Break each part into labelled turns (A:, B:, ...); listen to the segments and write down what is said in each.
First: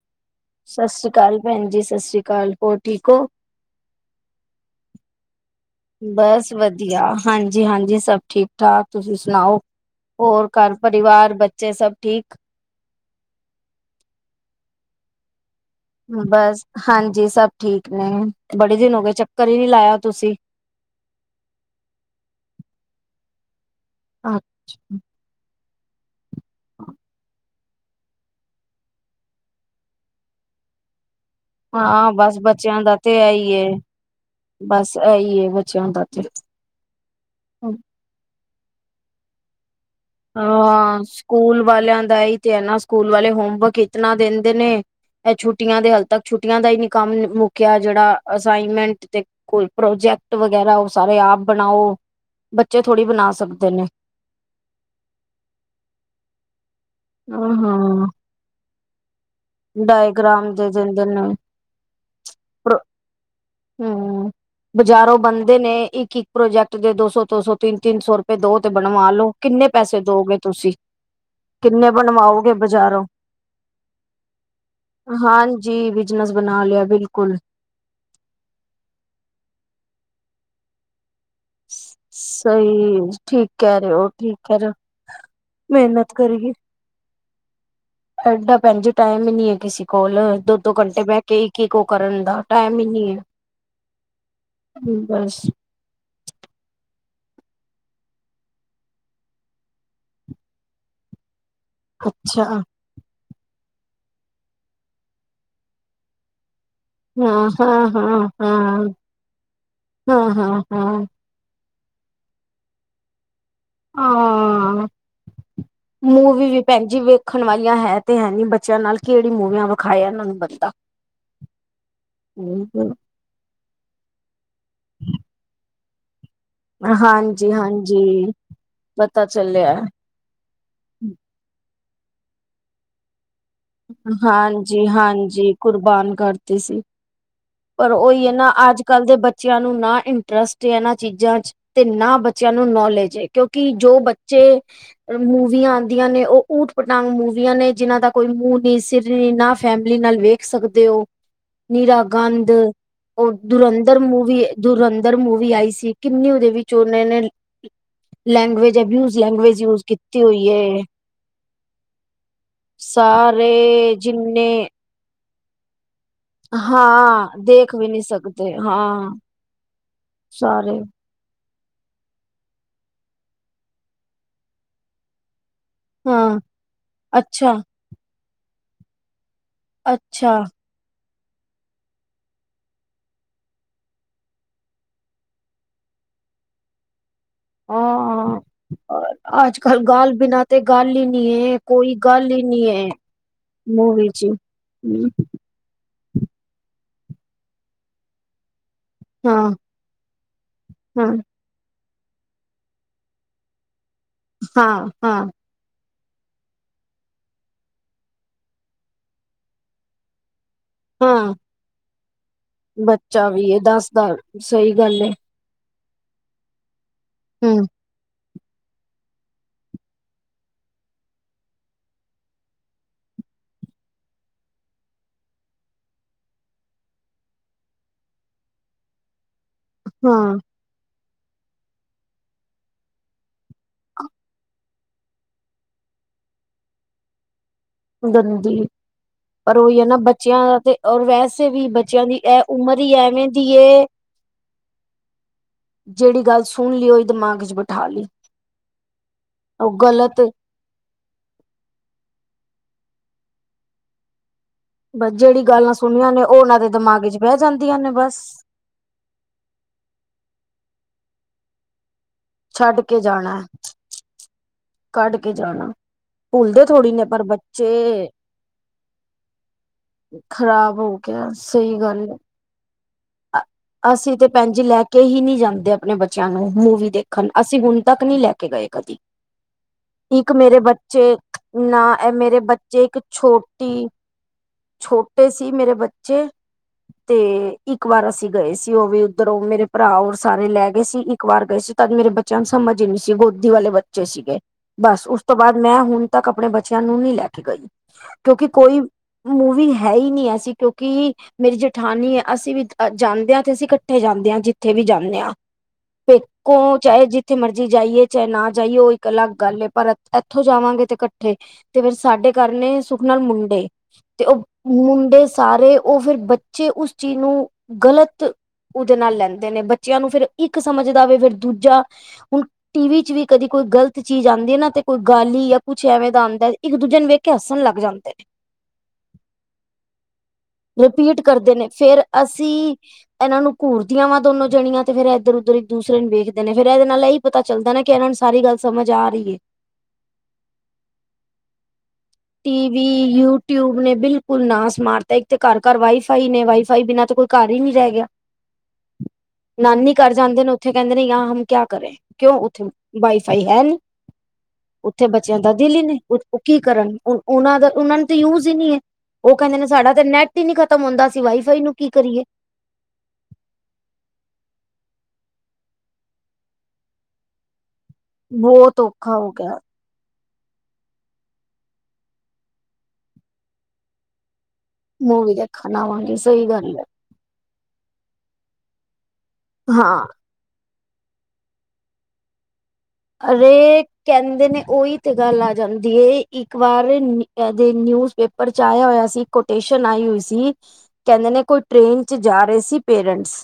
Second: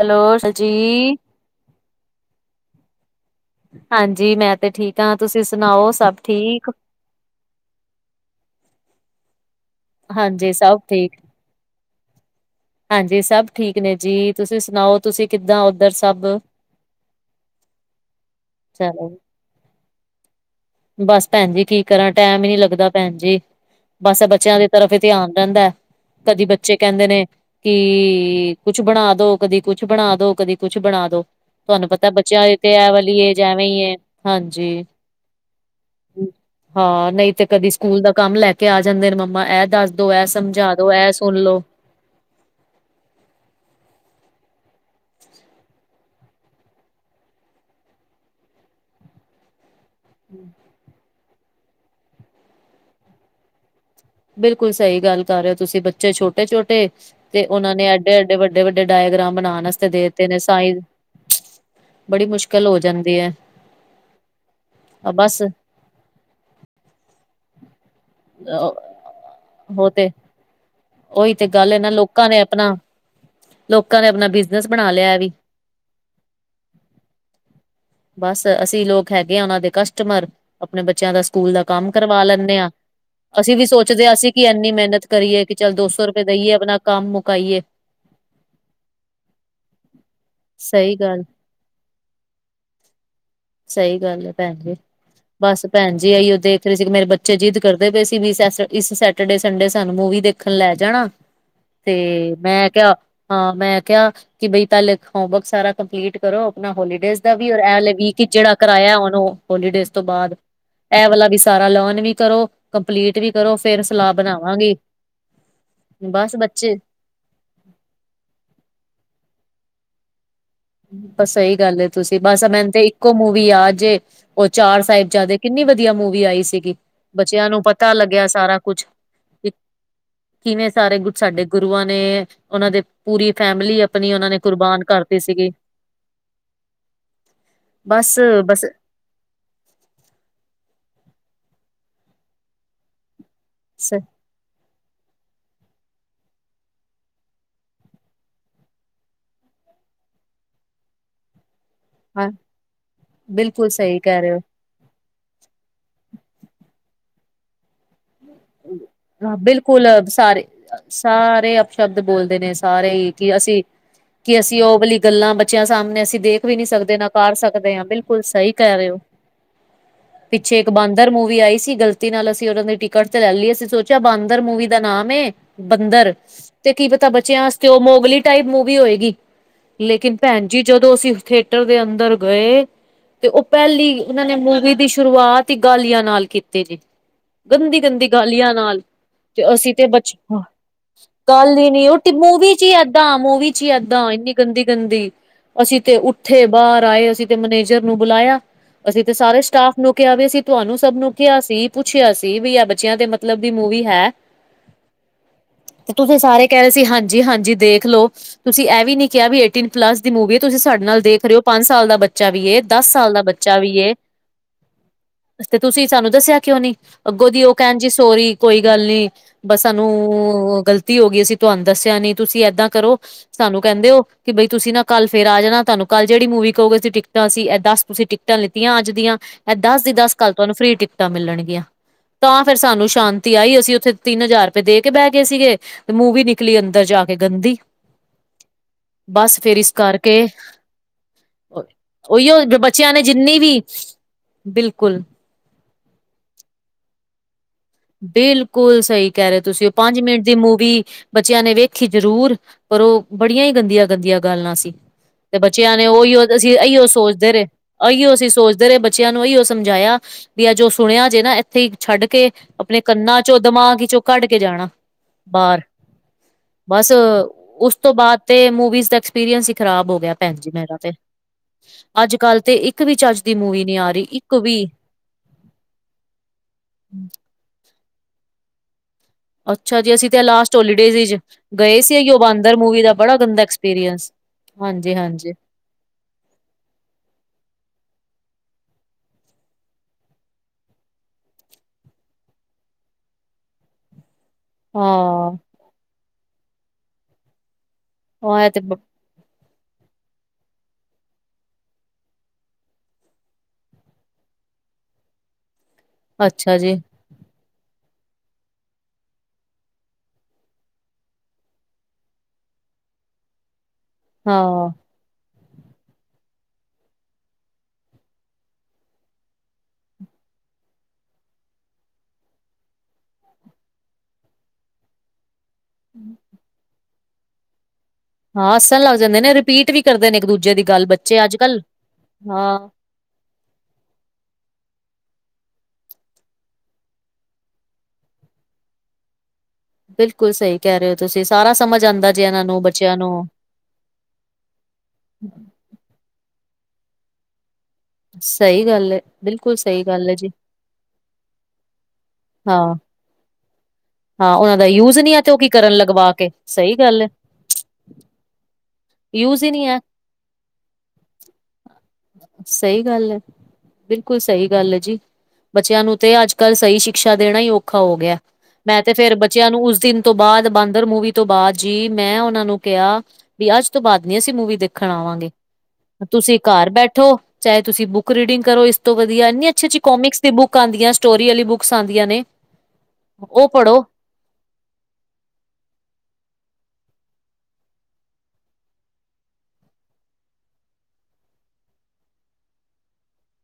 A: Hello ਜੀ
B: ਸਤਿ ਸ਼੍ਰੀ ਅਕਾਲ ਪੈਣ ਜੀ! ਸਤਿ ਸ਼੍ਰੀ ਅਕਾਲ! ਹੋਰ ਠੀਕ ਔ
A: ਹਾਂਜੀ ਮੈਂ ਤੇ ਠੀਕ ਆ ਤੁਸੀਂ ਸੁਣਾਓ ਸਭ
B: ਬਸ
A: ਠੀਕ
B: ਵਧੀਆ ਹਾਂਜੀ, ਹਾਂਜੀ, ਸਭ ਠੀਕ ਠਾਕ ਤੁਸੀਂ ਸੁਣਾਓ ਹੋਰ
A: ਹਾਂਜੀ
B: ਘਰ
A: ਸਭ ਠੀਕ
B: ਪਰਿਵਾਰ ਬੱਚੇ ਸਭ ਠੀਕ
A: ਹਾਂਜੀ, ਸਭ ਠੀਕ ਨੇ ਜੀ ਤੁਸੀਂ ਸੁਣਾਓ ਤੁਸੀਂ ਕਿੱਦਾਂ ਔ
B: ਬਸ ਹਾਂਜੀ! ਸਭ ਠੀਕ ਨੇ ਬੜੇ ਦਿਨ ਹੋ
A: ਚਲੋ
B: ਗਏ ਚੱਕਰ ਹੀ ਨੀ ਲਾਇਆ ਤੁਸੀਂ
A: ਬਸ ਪੈਣ ਜੀ ਕੀ ਕਰਾਂ ਟੈਮ ਹੀ ਨੀ ਲੱਗਦਾ ਪੈਣ ਜੀ ਬਸ ਐ ਬੱਚਿਆਂ ਦੀ ਤਰਫ਼ ਹੀ ਧਿਆਨ ਰਹਿੰਦਾ ਕਦੀ ਬੱਚੇ ਕਹਿੰਦੇ ਨੇ ਕਿ ਕੁਛ ਬਣਾ ਦੋ, ਕਦੀ ਕੁਛ ਬਣਾ ਦੋ, ਕਦੀ ਕੁਛ ਬਣਾ ਦੋ ਤੁਹਾਨੂੰ ਪਤਾ
B: ਹਾਂ ਬਸ
A: ਬੱਚਿਆਂ ਦੀ ਤੇ ਐ
B: ਦਾ
A: ਵਾਲੀ ਏਜ
B: ਇਹੀ
A: ਐਵੇਂ ਈ ਏ ਹਾਂਜੀ
B: ਬਸ ਇਹੀ ਏ ਬੱਚਿਆਂ ਦਾ ਤੇ
A: ਹਾਂ, ਨਹੀਂ ਤੇ ਕਦੀ ਸਕੂਲ ਦਾ ਕੰਮ ਲੈ ਕੇ ਆ ਜਾਂਦੇ ਨੇ ਮੰਮਾ ਇਹ ਦੱਸ ਦੋ ਇਹ ਸਮਝਾ ਦੋ
B: ਹਾਂ
A: ਇਹ ਸੁਣ ਲੋ
B: ਸਕੂਲ ਵਾਲਿਆਂ ਦਾ ਇਹੀ ਤੇ ਹੈ ਨਾ ਸਕੂਲ ਵਾਲੇ ਹੋਮਵਰਕ ਇਤਨਾ ਦੇੰਦੇ ਨੇ ਇਹ ਛੁੱਟੀਆਂ ਦੇ ਹਲੇ ਤੱਕ ਛੁੱਟੀਆਂ ਦਾ ਹੀ ਨੀ ਕੰਮ ਮੁੱਕਿਆ ਜਿਹੜਾ ਅਸਾਈਨਮੈਂਟ ਤੇ ਕੋਈ ਪ੍ਰੋਜੈਕਟ ਵਗੈਰਾ ਉਹ ਸਾਰੇ ਆਪ ਬਣਾਓ ਬੱਚੇ ਥੋੜ੍ਹੀ ਬਣਾ ਸਕਦੇ ਨੇ।
A: ਬਿਲਕੁਲ ਸਹੀ ਗੱਲ ਕਰ ਰਹੇ ਹੋ ਤੁਸੀਂ ਬੱਚੇ ਛੋਟੇ ਛੋਟੇ ਤੇ
B: ਹਾਂ
A: ਉਹਨਾਂ ਨੇ
B: ਹਾਂ
A: ਐਡੇ ਐਡੇ। ਵੱਡੇ ਵੱਡੇ ਡਾਇਗ੍ਰਾਮ ਬਣਾਉਣ।
B: ਡਾਇਗ੍ਰਾਮ ਤੇ ਦਿੰਦੇ ਨੇ।
A: ਬੜੀ ਮੁਸ਼ਕਿਲ ਹੋ ਜਾਂਦੀ ਐ
B: ਹੂੰ ਬਜ਼ਾਰੋਂ
A: ਬਸ
B: ਬਣਦੇ ਨੇ ਇੱਕ ਇੱਕ। ਪ੍ਰੋਜੈਕਟ ਦੇ ਦੋ ਸੌ ਦੋ ਸੌ ਤਿੰਨ ਤਿੰਨ ਸੌ ਰੁਪਏ ਦੋ ਤੇ ਬਣਵਾ ਲੋ ਕਿੰਨੇ
A: ਉਹ
B: ਪੈਸੇ
A: ਤੇ
B: ਦੋਗੇ ਤੁਸੀਂ।
A: ਉਹੀ ਤੇ ਗੱਲ ਹੈ
B: ਕਿੰਨੇ
A: ਨਾ ਲੋਕਾਂ ਨੇ
B: ਬਣਵਾਓਗੇ
A: ਆਪਣਾ,
B: ਬਜ਼ਾਰੋਂ
A: ਲੋਕਾਂ ਨੇ ਆਪਣਾ ਬਿਜ਼
B: ਹਾਂਜੀ! ਬਿਜਨਸ ਬਣਾ ਲਿਆ ਬਿਲਕੁਲ।
A: ਬਸ ਅਸੀਂ ਲੋਕ ਹੈਗੇ ਹਾਂ ਉਹਨਾਂ ਦੇ ਕਸਟਮਰ ਆਪਣੇ ਬੱਚਿਆਂ ਦਾ। ਸਕੂਲ ਦਾ ਕੰਮ ਕਰਵਾ ਲੈਂਦੇ ਹਾਂ
B: ਸਹੀ ਠੀਕ
A: ਅਸੀਂ ਵੀ
B: ਕਹਿ ਰਹੇ
A: ਸੋਚਦੇ
B: ਹੋ
A: ਹਾਂ ਅਸੀਂ
B: ਠੀਕ
A: ਕਿ
B: ਕਹਿ ਰਹੇ
A: ਇੰਨੀ
B: ਹੋ
A: ਮਿਹਨਤ ਕਰੀਏ। ਚੱਲ ਦੋ ਸੌ
B: ਮਿਹਨਤ
A: ਰੁਪਏ
B: ਕਰੀਏ
A: ਦੇਈਏ ਆਪਣਾ ਕੰਮ ਮੁਕਾਈਏ।
B: ਐਡਾ ਭੈਣਜੀ ਟਾਈਮ ਹੀ ਨੀ ਹੈ ਕਿਸੇ ਕੋਲ ਦੋ ਦੋ
A: ਸਹੀ
B: ਘੰਟੇ ਬਹਿ
A: ਗੱਲ
B: ਕੇ ਇੱਕ ਇੱਕੋ ਕਰਨ ਦਾ ਟਾਈਮ ਹੀ ਨੀ ਹੈ।
A: ਸਹੀ ਗੱਲ ਹੈ ਭੈਣ ਜੀ ਬਸ। ਭੈਣਜੀ ਇਹੀਹੋ ਦੇਖ ਰਹੇ ਸੀ ਕਿ ਮੇਰੇ ਬੱਚੇ ਜਿੱਦ ਕਰਦੇ ਪਏ ਸੀ ਵੀ ਇਸ ਸੈਟਰਡੇ ਸੰਡੇ ਸਾਨੂੰ ਮੂਵੀ ਦੇਖ। ਦੇਖਣ ਲੈ ਜਾਣਾ ਤੇ
B: ਅੱਛਾ
A: ਮੈਂ ਕਿਹਾ। ਹਾਂ ਮੈਂ ਕਿਹਾ ਕਿ ਬਈ ਪਹਿਲੇ ਹੋਮਵਰਕ ਸਾਰਾ ਕੰਪਲੀਟ ਕਰੋ ਆਪਣਾ ਹੋਲੀ। ਹੋਲੀਡੇਜ਼ ਦਾ
B: ਹਾਂ
A: ਵੀ ਔਰ ਇਹ
B: ਹਾਂ
A: ਵਾਲੇ
B: ਹਾਂ
A: ਵੀਕ ਵਿੱਚ
B: ਹਾਂ
A: ਜਿਹੜਾ ਕਰਵਾਇਆ ਹੁਣ ਉਹ ਹੋਲੀਡੇਜ਼ ਤੋਂ
B: ਹਾਂ
A: ਬਾਅਦ
B: ਹਾਂ ਹਾਂ
A: ਇਹ ਵਾਲਾ ਵੀ। ਸਾਰਾ ਲਰਨ ਵੀ ਕਰੋ, ਕੰਪਲੀਟ ਵੀ ਕਰੋ, ਫੇਰ ਸਲਾਹ ਬਣਾਵਾਂਗੇ।
B: ਹਾਂ ਮੂਵੀ ਵੀ ਭੈਣਜੀ। ਵੇਖਣ ਵਾਲੀਆਂ ਹੈ ਤੇ ਹੈ ਨੀ ਬੱਚਿਆਂ ਨਾਲ ਕਿਹੜੀ ਮੂਵੀਆਂ ਵਿਖਾਏ ਇਹਨਾਂ ਨੂੰ ਬੰਦਾ।
A: ਬਸ ਸਹੀ ਗੱਲ ਹੈ ਤੁਸੀਂ ਬਸ ਮੈਨੂੰ ਤੇ ਇੱਕੋ ਮੂਵੀ ਯਾਦ ਜੇ। ਉਹ ਚਾਰ ਸਾਹਿਬਜ਼ਾਦੇ ਕਿੰਨੀ ਵਧੀਆ ਮੂਵੀ ਆਈ ਸੀ। ਕਿ ਬੱਚਿਆਂ
B: ਹਾਂਜੀ
A: ਨੂੰ ਪਤਾ ਲੱਗਿਆ
B: ਹਾਂਜੀ
A: ਸਾਰਾ ਕੁਛ।
B: ਪਤਾ ਚੱਲਿਆ
A: ਕਿਵੇਂ ਸਾਰੇ ਸਾਡੇ ਗੁਰੂਆਂ ਨੇ ਉਹਨਾਂ ਦੇ। ਪੂਰੀ ਫੈਮਿਲੀ ਆਪਣੀ ਉਹਨਾਂ ਨੇ ਕੁਰਬਾਨ
B: ਹਾਂਜੀ
A: ਕਰਤੀ ਸੀਗੀ।
B: ਹਾਂਜੀ ਕੁਰਬਾਨ ਕਰਤੀ ਸੀ ਪਰ
A: ਬਸ
B: ਉਹੀ ਹੈ ਨਾ
A: ਬਸ
B: ਅੱਜ। ਅੱਜ ਕੱਲ੍ਹ ਦੇ ਬੱਚਿਆਂ ਨੂੰ ਨਾ ਇੰਟਰਸਟ ਇਹਨਾਂ ਚੀਜ਼ਾਂ 'ਚ ਤੇ ਨਾ ਬੱਚਿਆਂ ਨੂੰ ਨੌਲੇਜ ਹੈ ਕਿਉਂਕਿ
A: ਸ
B: ਜੋ ਬੱਚੇ। ਮੂਵੀਆਂ ਆਦੀਆਂ ਨੇ ਉਹ ਊਟ ਪਟਾਂਗ ਮੂਵੀਆਂ ਨੇ ਜਿਨਾਂ ਦਾ ਕੋਈ ਮੂੰਹ ਨੀ ਸਿਰ ਨੀ ਨਾ ਫੈਮਲੀ ਨਾਲ ਵੇਖ। ਦੇਖ ਸਕਦੇ ਹੋ ਨੀਰਾ
A: ਹਾਂ
B: ਗੰਧ ਉਹ
A: ਬਿਲਕੁਲ
B: ਦੁਰੰਦਰ
A: ਸਹੀ ਕਹਿ ਰਹੇ
B: ਮੂਵੀ। ਦੁਰੰਦਰ ਮੂਵੀ ਆਈ ਸੀ ਕਿੰਨੀ ਉਹਦੇ ਵਿੱਚ ਉਹਨੇ ਨੇ। ਲੈਂਗੁਏਜ ਅਬਿਊਜ
A: ਹਾਂ!
B: ਲੈਂਗੁਏਜ ਯੂਜ
A: ਬਿਲਕੁਲ
B: ਕੀਤੀ
A: ਸਾਰੇ
B: ਹੋਈ ਹੈ
A: ਸਾਰੇ ਅਪਸ਼ਬਦ ਬੋਲਦੇ ਨੇ ਸ ਸਾਰੇ ਹੀ ਕਿ ਅਸੀਂ
B: ਸਾਰੇ
A: ਕਿ
B: ਜਿੰਨੇ
A: ਅਸੀਂ ਉਹ ਵਾਲੀ ਗੱਲਾਂ ਬੱਚਿਆਂ ਸਾਹਮਣੇ ਅਸੀਂ। ਦੇਖ ਵੀ ਨਹੀਂ ਸਕਦੇ ਨਾ
B: ਹਾਂ
A: ਕਰ
B: ਦੇਖ
A: ਸਕਦੇ ਹਾਂ
B: ਵੀ ਨਹੀਂ
A: ਬਿਲਕੁਲ ਸਹੀ
B: ਸਕਦੇ
A: ਕਹਿ ਰਹੇ ਹੋ
B: ਹਾਂ
A: ਪਿੱਛੇ ਇੱਕ
B: ਸਾਰੇ
A: ਬੰਦ ਬਾਂਦਰ ਮੂਵੀ ਆਈ ਸੀ ਗ਼ਲਤੀ ਨਾਲ ਅਸੀਂ ਉਹਨਾਂ ਦੀ ਟਿਕਟ ਤੇ ਲੈ ਲਈ ਅਸੀਂ ਸੋਚਿਆ ਬਾਂਦਰ ਮੂਵੀ ਦਾ ਨਾਮ ਹੈ। ਬੰਦਰ
B: ਹਾਂ
A: ਤੇ ਕੀ ਪਤਾ ਬੱਚਿਆਂ
B: ਅੱਛਾ
A: ਵਾਸਤੇ ਉਹ ਮੋਗਲੀ ਟਾਈਪ ਮੂਵੀ ਹੋਏਗੀ। ਲੇਕਿਨ
B: ਅੱਛਾ।
A: ਭੈਣ ਜੀ ਜਦੋਂ ਅਸੀਂ ਥੀਏਟਰ ਦੇ ਅੰਦਰ ਗਏ। ਤੇ ਉਹ ਪਹਿਲੀ ਉਹਨਾਂ ਨੇ ਮੂਵੀ ਦੀ ਸ਼ੁਰੂਆਤ ਹੀ ਗਾਲੀਆਂ ਨਾਲ ਕੀਤੀ ਜੀ। ਗੰਦੀ ਗੰਦੀ
B: ਹਾਂ।
A: ਗਾਲੀਆਂ ਨਾਲ
B: ਔਰ
A: ਤੇ ਅਸੀਂ
B: ਅੱਜ-ਕੱਲ
A: ਤੇ
B: ਗਾਲ
A: ਬਚ
B: ਬਿਨਾਂ ਤੇ ਗੱਲ ਈ ਨੀ
A: ਗੱਲ
B: ਏ,
A: ਹੀ ਨੀ
B: ਕੋਈ
A: ਉਹ
B: ਗੱਲ ਈ
A: ਮੂਵੀ
B: ਨੀ
A: ਚ ਹੀ
B: ਏ
A: ਏਦਾਂ ਮੂਵੀ ਚ ਹੀ
B: ਮੂਵੀ
A: ਏਦਾਂ
B: ਚ।
A: ਇੰਨੀ ਗੰਦੀ ਗੰਦੀ ਅਸੀਂ ਤੇ ਉੱਠੇ ਬਾਹਰ ਆਏ ਅਸੀਂ ਤੇ ਮੈਨੇਜਰ ਨੂੰ ਬੁਲਾਇਆ। ਅਸੀਂ ਤੇ ਸਾਰੇ
B: ਹਾਂ,
A: ਸਟਾਫ ਨੂੰ ਕਿਹਾ ਵੀ ਸੀਂ ਤੁਹਾਨੂੰ ਸਭ ਨੂੰ
B: ਹਾਂ,
A: ਕਿਹਾ ਸੀ ਪੁੱਛਿਆ ਸੀ। ਤੇ ਵੀ ਆ ਬੱਚਿਆਂ ਤੇ ਮਤਲਬ ਵੀ ਮੂਵੀ ਹੈ।
B: ਹਾਂ ਹਾਂ।
A: ਤੇ ਤੁਸੀਂ ਸਾਰੇ ਕਹਿ ਰਹੇ ਸੀ ਹਾਂਜੀ ਹਾਂਜੀ ਦੇਖ ਲੋੋ ਤੁਸੀਂ ਇਹ ਵੀ ਨੀ ਕਿਹਾ ਵੀ ਏਟੀਨ ਪਲੱਸ ਦੀ ਮੂਵੀ ਤੁਸੀਂ ਸਾਡੇ ਨਾਲ ਦੇਖ
B: ਹਾਂ।
A: ਰਹੇ ਹੋ ਪੰਜ ਸਾਲ ਦਾ ਬੱਚਾ ਵੀ ਏ ਦਸ ਸਾਲ ਦਾ ਬੱਚਾ ਵੀ ਏ।
B: ਸਹੀ ਗੱਲ ਏ।
A: ਤੇ ਤੁਸੀਂ ਸਾਨੂੰ ਦੱਸਿਆ ਕਿਉਂ ਨੀ ਅੱਗੋਂ ਦੀ ਉਹ
B: ਹੂੰ,
A: ਕਹਿਣ ਜੀ ਸੋਰੀ। ਕੋਈ ਗੱਲ ਨੀ ਬਸ ਸਾਨੂੰ ਗ਼ਲਤੀ ਹੋ ਗਈ ਅਸੀਂ ਤੁਹਾਨੂੰ ਦੱਸਿਆ ਨੀ ਤੁਸੀਂ ਏਦਾਂ ਕਰੋ। ਸਾਨੂੰ ਕਹਿੰਦੇ ਹੋ ਕਿ ਬਈ ਤੁਸੀਂ ਨਾ ਕੱਲ ਫੇਰ ਆ ਜਾਣਾ ਤੁਹਾਨੂੰ ਕੱਲ ਜਿਹੜੀ ਮੂਵੀ ਕਹੋਗੇ ਅਸੀਂ ਟਿਕਟਾਂ ਸੀ ਇਹ ਦੱਸ ਤੁਸੀਂ ਟਿਕ ਟਾਂ ਲਿੱਤੀਆਂ ਅੱਜ ਦੀਆਂ ਏਹ ਦਸ ਦੀ ਦਸ ਕੱਲ
B: ਹਾਂ
A: ਤੁਹਾਨੂੰ ਫ੍ਰਰੀ ਟਿਕਟਾਂ ਮਿਲਣਗੀਆਂ। ਤਾਂ ਫਿਰ ਸਾਨੂੰ ਸ਼ਾਂਤੀ ਆਈ ਅਸੀਂ ਉੱਥੇ ਤਿੰਨ ਹਜ਼ਾਰ ਰੁਪਏ ਦੇ ਕੇ ਬਹਿ ਗਏ ਸੀਗੇ। ਤੇ ਮੂਵੀ ਨਿਕਲੀ ਅੰਦਰ ਜਾ ਕੇ ਗੰਦੀ।
B: ਗੰਦੀ
A: ਬਸ ਫੇਰ
B: ਪਰ
A: ਇਸ
B: ਉਹੀ ਹੈ ਨਾ
A: ਕਰਕੇ
B: ਬੱਚਿਆਂ ਦਾ ਤੇ ਔਰ ਵੈਸੇ ਵੀ ਬੱਚਿਆਂ ਦੀ ਇਹ
A: ਉਹੀਓ
B: ਉਮਰ
A: ਬੱਚਿਆਂ
B: ਹੀ
A: ਨੇ
B: ਐਵੇਂ
A: ਜਿੰਨੀ
B: ਦੀ
A: ਵੀ
B: ਏਹ
A: ਬਿਲਕੁਲ।
B: ਜਿਹੜੀ ਗੱਲ ਸੁਣ ਲਿਓ ਦਿਮਾਗ ਚ ਬਿ
A: ਬਿਲਕੁਲ ਸਹੀ ਕਹਿ ਰਹੇ ਤੁਸੀਂ ਉਹ ਪੰਜ ਮਿੰਟ ਦੀ ਮੂਵੀ ਬੱਚਿਆਂ ਨੇ ਵੇਖੀ ਜ਼ਰੂਰ ਪਰ ਉਹ ਬੜੀਆਂ ਹੀ ਗੰਦੀਆਂ ਗੰਦੀਆਂ ਗਾਲਾਂ ਸੀ।
B: ਬਸ
A: ਤੇ
B: ਜੇੜੀ ਗੱਲਾਂ
A: ਬੱਚਿਆਂ ਨੇ
B: ਸੁਣੀਆਂ
A: ਉਹੀਓ
B: ਉਹ
A: ਤੇ ਅਸੀਂ
B: ਉਹਨਾਂ ਦੇ
A: ਇਹੀਓ
B: ਦਿਮਾਗ ਚ
A: ਸੋਚਦੇ
B: ਬਹਿ
A: ਰਹੇ
B: ਜਾਂਦੀਆਂ ਨੇ
A: ਅਹੀਓ
B: ਬਸ।
A: ਅਸੀਂ ਸੋਚ ਇਧਰੇ ਬੱਚਿਆਂ ਨੂੰ ਹੀ ਉਹ ਸਮਝਾਇਆ ਵੀ ਅ ਜੋ ਸੁਣਿਆ ਜੇ ਨਾ ਇੱਥੇ ਹੀ ਛੱਡ ਕੇ ਆਪਣੇ
B: ਛੱਡ ਕੇ
A: ਕੰਨਾਂ ਚੋਂ
B: ਜਾਣਾ,
A: ਦਿਮਾਗ ਚੋਂ ਕੱਢ ਕੇ ਜਾਣਾ।
B: ਕੱਢ ਕੇ
A: ਬਾਹਰ
B: ਜਾਣਾ। ਭੁੱਲਦੇ ਥੋੜ੍ਹੀ
A: ਬਸ
B: ਨੇ ਪਰ
A: ਉਸ ਤੋਂ
B: ਬੱਚੇ
A: ਬਾਅਦ ਤੇ ਮੂਵੀਜ਼ ਪੀਰੀਅਂਸ ਹੀ ਖਰਾਬ ਹੋ ਗਿਆ ਭੈਣ ਜੀ ਮੇਰਾ
B: ਖ਼ਰਾਬ
A: ਤੇ
B: ਹੋ ਗਿਆ
A: ਅੱਜ ਕੱਲ ਤੇ ਇੱਕ ਵੀ ਚੱਜ ਦੀ
B: ਅ
A: ਮੂਵੀ ਨੀ ਆ ਰਹੀ
B: ਅਸੀਂ ਤੇ
A: ਇੱਕ ਵੀ
B: ਪੈਂਜੀ ਲੈ ਕੇ ਹੀ ਨਹੀਂ ਜਾਂਦੇ ਆਪਣੇ ਬੱਚਿਆਂ ਨੂੰ ਮੂਵੀ ਦੇਖਣ। ਅਸੀਂ ਹੁਣ ਤੱਕ ਨਹੀ ਲੈ ਕੇ ਗਏ ਕਦੀ।
A: ਅੱਛਾ ਜੀ ਅਸੀਂ ਤੇ
B: ਇੱਕ
A: ਲਾਸਟ
B: ਮੇਰੇ
A: ਹੋਲੀਡੇਜ਼ ਵਿੱਚ
B: ਬੱਚੇ
A: ਗਏ
B: ਨਾ
A: ਸੀ
B: ਏਹ
A: ਅਈਓ
B: ਮੇਰੇ
A: ਬਾਂਦਰ ਮੂਵੀ
B: ਬੱਚੇ
A: ਦਾ
B: ਇੱਕ
A: ਬੜਾ ਗੰਦਾ
B: ਛੋਟੀ
A: ਐਕਸਪੀਰੀਅੰਸ।
B: ਛੋਟੇ
A: ਹਾਂਜੀ-ਹਾਂਜੀ
B: ਸੀ ਮੇਰੇ ਬੱਚੇ ਤੇ ਇੱਕ ਵਾਰ ਅਸੀਂ ਗਏ ਸੀ ਉਹ ਵੀ ਉੱਧਰ ਉਹ ਮੇਰੇ ਭਰਾ ਓਰ ਸਾਰੇ ਲੈ ਗਏ ਸੀ ਇੱਕ ਵਾਰ ਗਏ ਸੀ। ਤਦ ਮੇਰੇ ਬੱਚਿਆਂ ਨੂੰ ਸਮਝ ਹੀ ਨਹੀਂ ਸੀ ਗੋਦੀ ਵਾਲੇ ਬੱਚੇ ਸੀਗੇ। ਬਸ ਉਸ ਤੋਂ
A: ਹਾਂ
B: ਬਾਅਦ ਮੈਂ ਹੁਣ ਤੱਕ ਆਪਣੇ ਬੱਚਿਆਂ ਨੂੰ ਨਹੀਂ ਲੈ ਕੇ ਗਈ
A: ਉਹ
B: ਕਿਉਂਕਿ
A: ਇਹ ਤੇ
B: ਕੋਈ ਮੂਵੀ ਹੈ ਈ ਨਹੀ ਐਸੀਂ ਕਿਉਂਕਿ ਮੇਰੀ ਜੇਠਾਨੀ ਏ ਅਸੀਂ ਵੀ ਜਾਂਦੇ ਆਂ ਤੇ ਅਸੀਂ ਇਕੱਠੇ ਜਾਂਦੇ ਹਾਂ ਜਿੱਥੇ ਵੀ ਜਾਂਦੇ ਹਾਂ। ਦੇਖੋ
A: ਅੱਛਾ ਜੀ
B: ਚਾਹੇ ਜਿੱ ਥੇ ਮਰਜ਼ੀ ਜਾਈਏ ਚਾਹੇ ਨਾ ਜਾਈਏ ਉਹ ਇੱਕ ਅਲੱਗ ਗੱਲ ਹੈ ਪਰ ਇੱਥੋਂ ਜਾਵਾਂਗੇ ਤੇ ਇਕੱਠੇ ਤੇ ਫਿਰ ਸਾਡੇ ਘਰ ਨੇ ਸੁਖ ਨਾਲ ਮੁੰਡੇ ਤੇ ਉਹ
A: ਹਾਂ।
B: ਮੁੰਡੇ ਸਾਰੇ ਉਹ ਫਿਰ ਬੱਚੇ ਉਸ ਚੀਜ਼ ਨੂੰ ਗਲਤ ਉਹਦੇ ਨਾਲ ਲੈਂਦੇ ਨੇ ਬੱਚਿਆਂ ਨੂੰ ਫਿਰ ਇੱਕ ਸਮਝਦਾਵੇ ਫਿਰ ਦੂਜਾ ਹੁ ਟੀ-ਵੀ ਚ ਵੀ ਕਦੇ ਕੋਈ ਗ਼ਲਤ ਚੀਜ਼ ਆਂਦੀ ਹੈ ਨਾ ਤੇ ਕੋਈ ਗਾਲੀ ਜਾਂ ਕੁਛ ਐਵੇਂ ਦਾ ਆਂਦਾ ਏ ਇੱਕ ਦੂਜੇ ਨੂੰ ਵੇਖ ਕੇ ਹੱਸਣ ਲਗ ਜਾਂਦੇ ਨੇ।
A: ਹਾਂ ਹੱਸਣ ਲੱਗ ਜਾਂਦੇ ਨੇ ਰਿਪੀਟ ਵੀ ਕਰਦੇ ਨੇ ਇੱਕ ਦੂਜੇ ਦੀ ਗੱਲ
B: ਰਿਪੀਟ
A: ਬੱਚੇ
B: ਕਰਦੇ
A: ਅੱਜ-ਕੱਲ
B: ਨੇ ਫਿਰ
A: ਹਾਂ।
B: ਅਸੀਂ ਇਹਨਾਂ ਨੂੰ ਘੂਰਦੀਆਂ ਵਾ ਦੋਨੋ ਜਣੀਆਂ ਤੇ ਫਿਰ ਇੱਧਰ ਉੱਧਰ ਇੱਕ ਦੂਸਰੇ ਨੂੰ ਵੇਖਦੇ ਨੇ ਫਿਰ ਇਹਦੇ ਨਾਲ ਏਹੀ ਪਤਾ ਚੱਲਦਾ ਨਾ ਕਿ ਇਹਨਾਂ ਨੂੰ ਸਾਰੀ ਗੱਲ ਸਮਝ ਆ ਰਹੀ ਹੈ।
A: ਬਿਲਕੁਲ ਸਹੀ ਕਹਿ ਰਹੇ ਹੋ ਤੁਸੀਂ ਸਾਰਾ ਸਮਝ ਆਂਦਾ ਏ ਜੀ ਇਹਨਾਂ ਨੂੰ ਬੱਚਿਆਂ ਨੂੰ।
B: ਟਿਊਬ ਨੇ ਬਿਲਕੁਲ ਨਾਸ ਮਾਰਤਾ ਇੱਕ ਤੇ ਘਰ-ਘਰ ਵਾਈਫਾਈ ਨੇ ਵਾਈਫਾਈ ਬਿਨਾਂ ਤਾਂ ਕੋਈ ਘਰ ਹੀ ਨਹੀਂ ਰੇ।
A: ਸਹੀ ਗੱਲ ਏ। ਬਿਲਕੁਲ
B: [inaudible]
A: ਸਹੀ
B: ਨਾਨੀ
A: ਗੱਲ
B: ਘਰ
A: ਹੈ ਜੀ
B: ਜਾਂਦੇ ਨੇ ਉੱਥੇ ਕਹਿੰਦੇ ਨੇ ਯਹਾਂ ਹਮ ਕਿਆ ਕਰੇ ਕਿਉਂ ਉੱਥੇ
A: ਹਾਂ।
B: ਵਾਈਫਾਈ ਹੈ ਨੀ
A: ਹਾਂ ਉਹਨਾਂ ਦਾ ਯੂਜ
B: ਉੱਥੇ
A: ਨੀ ਹੈ ਤੇ
B: ਬੱਚਿਆਂ
A: ਉਹ ਕੀ
B: ਦਾ
A: ਕਰਨ
B: ਦਿਲ ਈ ਨੀ
A: ਲਗਵਾ ਕੇ
B: ਉਹ-ਉਹ ਕੀ
A: ਸਹੀ
B: ਕਰਨ।
A: ਗੱਲ ਏ
B: ਉਹਨਾਂ ਦਾ ਉਹਨਾਂ ਨੂੰ ਤਾਂ ਯੂਜ ਹੀ ਨਹੀਂ ਐ। ਉਹ
A: ਯੂਜ ਹੀ
B: ਕਹਿੰਦੇ ਨੇ
A: ਨੀ ਹੈ।
B: ਸਾਡਾ ਤੇ ਨੈੱਟ ਹੀ ਨਹੀਂ ਖਤਮ ਹੁੰਦਾ ਸੀ ਵਾਈਫਾਈ ਨੂੰ ਕੀ ਕਰੀਏ।
A: ਸਹੀ ਗੱਲ ਹੈ। ਬਿਲਕੁਲ ਸਹੀ ਗੱਲ ਹੈ ਜੀ, ਬੱਚਿਆਂ ਨੂੰ ਤੇ ਅੱਜ ਕੱਲ੍ਹ ਸਹੀ ਸ਼ਿਕਸ਼ਾ ਦੇਣਾ ਹੀ ਔਖਾ ਹੋ ਗਿਆ।
B: ਬਹੁਤ
A: ਮੈਂ ਤੇ ਫੇਰ
B: ਔਖਾ ਹੋ
A: ਬੱਚਿਆਂ
B: ਗਿਆ
A: ਨੂੰ ਉਸ ਦਿਨ ਤੋਂ ਬਾਅਦ ਬਾਂਦਰ ਮੂਵੀ ਤੋਂ ਬਾਅਦ ਜੀ ਮੈਂ ਉਹਨਾਂ ਨੂੰ ਕਿਹਾ, ਵੀ ਅੱਜ ਤੋਂ ਬਾਅਦ ਨੀ ਅਸੀਂ ਮੂਵੀ ਦੇਖ ਰਖਣ ਆਵਾਂਗੇ।
B: ਮੂਵੀ ਦੇਖਣ ਆਵਾਂਗੇ
A: ਤੁਸੀਂ
B: ਸਹੀ
A: ਘਰ
B: ਗੱਲ ਹੈ
A: ਬੈਠੋ। ਚਾਹੇ ਤੁਸੀਂ ਬੁੱਕ ਰੀਡਿੰਗ ਕਰੋ ਇਸ ਤੋਂ ਵਧੀਆ, ਇਨੀ ਅੱਛੀ -ਅੱਛੀ
B: ਹਾਂ
A: ਕੋਮਿਕਸ ਦੀ ਬੁੱਕ ਆਂਦੀ ਸਟੋਰੀ ਬੁੱਕਸ ਆਂਦੀਆਂ ਨੇ। ਉਹ
B: ਆਰੇ।
A: ਪੜ੍ਹੋ
B: ਕਹਿੰਦੇ ਨੇ ਉਹੀ ਤੇ ਗੱਲ ਆ ਜਾਂਦੀ ਇੱਕ ਵਾਰ ਨਿਊਜ਼ ਪੇਪਰ ਪਰਚਾਇਆ ਹੋਇਆ ਸੀ, ਕੋਟੇਸ਼ਨ ਆਈ ਹੋਈ ਸੀ। ਕਹਿੰਦੇ ਨੇ ਕੋਈ ਟ੍ਰੇਨ ਚ' ਜਾ ਰਹੇ ਸੀ ਪੇਰੈਂਟਸ।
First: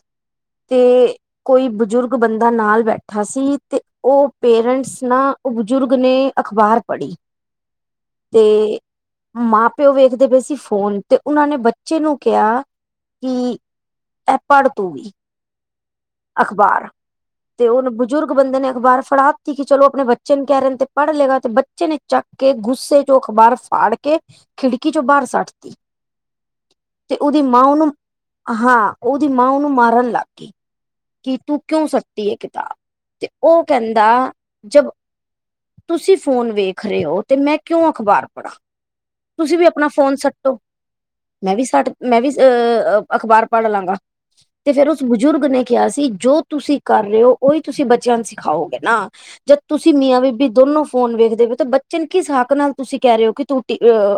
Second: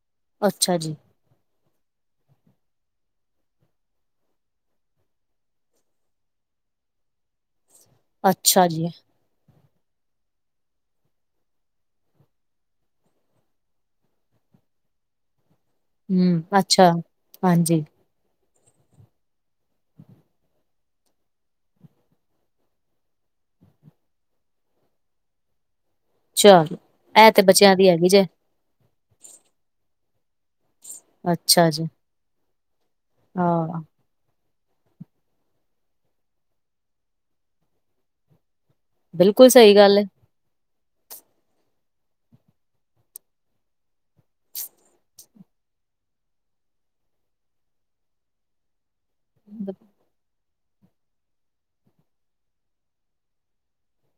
A: ਅੱਛਾ
B: ਤੇ
A: ਜੀ
B: ਕੋਈ ਬਜ਼ੁਰਗ ਬੰਦਾ ਨਾਲ ਬੈਠਾ ਸੀ ਤੇ ਉਹ ਪੇਰੈਂਟਸ ਨਾ, ਬਜ਼ੁਰਗ ਨੇ ਅਖ਼ਬਾਰ ਪੜ੍ਹੀ
A: ਅੱਛਾ
B: ਤੇ
A: ਜੀ
B: ਮਾਂ- ਪਿਓ ਵੇਖਦੇ ਪਏ ਸੀ ਫੋਨ ਤੇ ਉਹਨਾਂ ਨੇ ਬੱਚੇ ਨੂੰ ਕਿਹਾ, ਕਿ ਇਹ ਪੜ੍ਹ ਤੂੰ ਵੀ
A: ਹਮ
B: ਅਖਬਾਰ।
A: ਅੱਛਾ
B: ਤੇ
A: ਹਾਂਜੀ
B: ਉਹਨੂੰ ਬਜ਼ੁਰਗ ਬੰਦੇ ਨੇ ਅਖਬਾਰ ਫੜਾ ਦਿੱਤੀ ਕਿ ਚਲੋ ਆਪਣੇ ਬੱਚੇ ਨੂੰ ਕਹਿ ਰਹੇਣ ਤੇ ਪੜ੍ਹ ਲਏਗਾ ਤੇ ਬੱਚੇ ਨੇ ਚੱਕ ਕੇ ਗੁੱਸੇ ਚੋਂ ਅਖ਼ਬਾਰ ਫਾੜ ਕੇ ਖਿੜਕੀ ਚੋਂ ਬਾਹਰ ਸੱਟ
A: ਚਲੋ
B: ਤੇ
A: ਇਹ
B: ਉਹਦੀ ਮਾਂ
A: ਬੱਚਿਆਂ ਦੀ
B: ਉਹਨੂੰ
A: ਹੈਗੀ ਜੇ
B: ਹਾਂ, ਉਹਦੀ ਮਾਂ ਉਹਨੂੰ ਮਾਰਨ ਲੱਗ ਗਈ। ਕਿ ਤੂੰ
A: ਅੱਛਾ ਜੀ
B: ਕਿਉਂ ਸੱਤੀ ਕਿਤਾਬ, ਤੇ ਉਹ
A: ਹਾਂ
B: ਕਹਿੰਦਾ ਜਬ ਤੁਸੀਂ ਫੋਨ ਵੇਖ ਰਹੇ ਹੋ ਤੇ ਮੈਂ ਕਿਉਂ ਅਖ਼ਬਾਰ ਪੜ੍ਹਾਂ।
A: ਬਿਲਕੁਲ
B: ਤੁਸੀਂ ਵੀ
A: ਸਹੀ
B: ਆਪਣਾ
A: ਗੱਲ
B: ਫੋਨ
A: ਹੈ
B: ਸੱਟੋ। ਮੈਂ ਵੀ ਸੱਟ ਮੈਂ ਵੀ ਅਹ ਅਖ਼ਬਾਰ ਪੜ੍ਹ ਲਾਂਗਾ। ਤੇ ਫੇਰ ਉਸ ਬਜ਼ੁਰਗ ਨੇ ਕਿਹਾ ਸੀ ਜੋ ਤੁਸੀਂ ਕਰ ਰਹੇ ਹੋ ਉਹੀ ਤੁਸੀਂ ਬੱਚਿਆਂ ਨੂੰ ਸਿਖਾਓਗੇ ਨਾ। ਜ ਤੁਸੀਂ ਮੀਆਂ- ਬੀਬੀ ਦੋਨੋ ਫੋਨ ਵੇਖਦੇ ਬੱਚੇ ਨੂੰ ਕੀ ਸਾਬ ਨਾਲ ਤੁਸੀਂ ਕਹਿ ਰਹੇ ਹੋ ਕਿ ਤੂੰ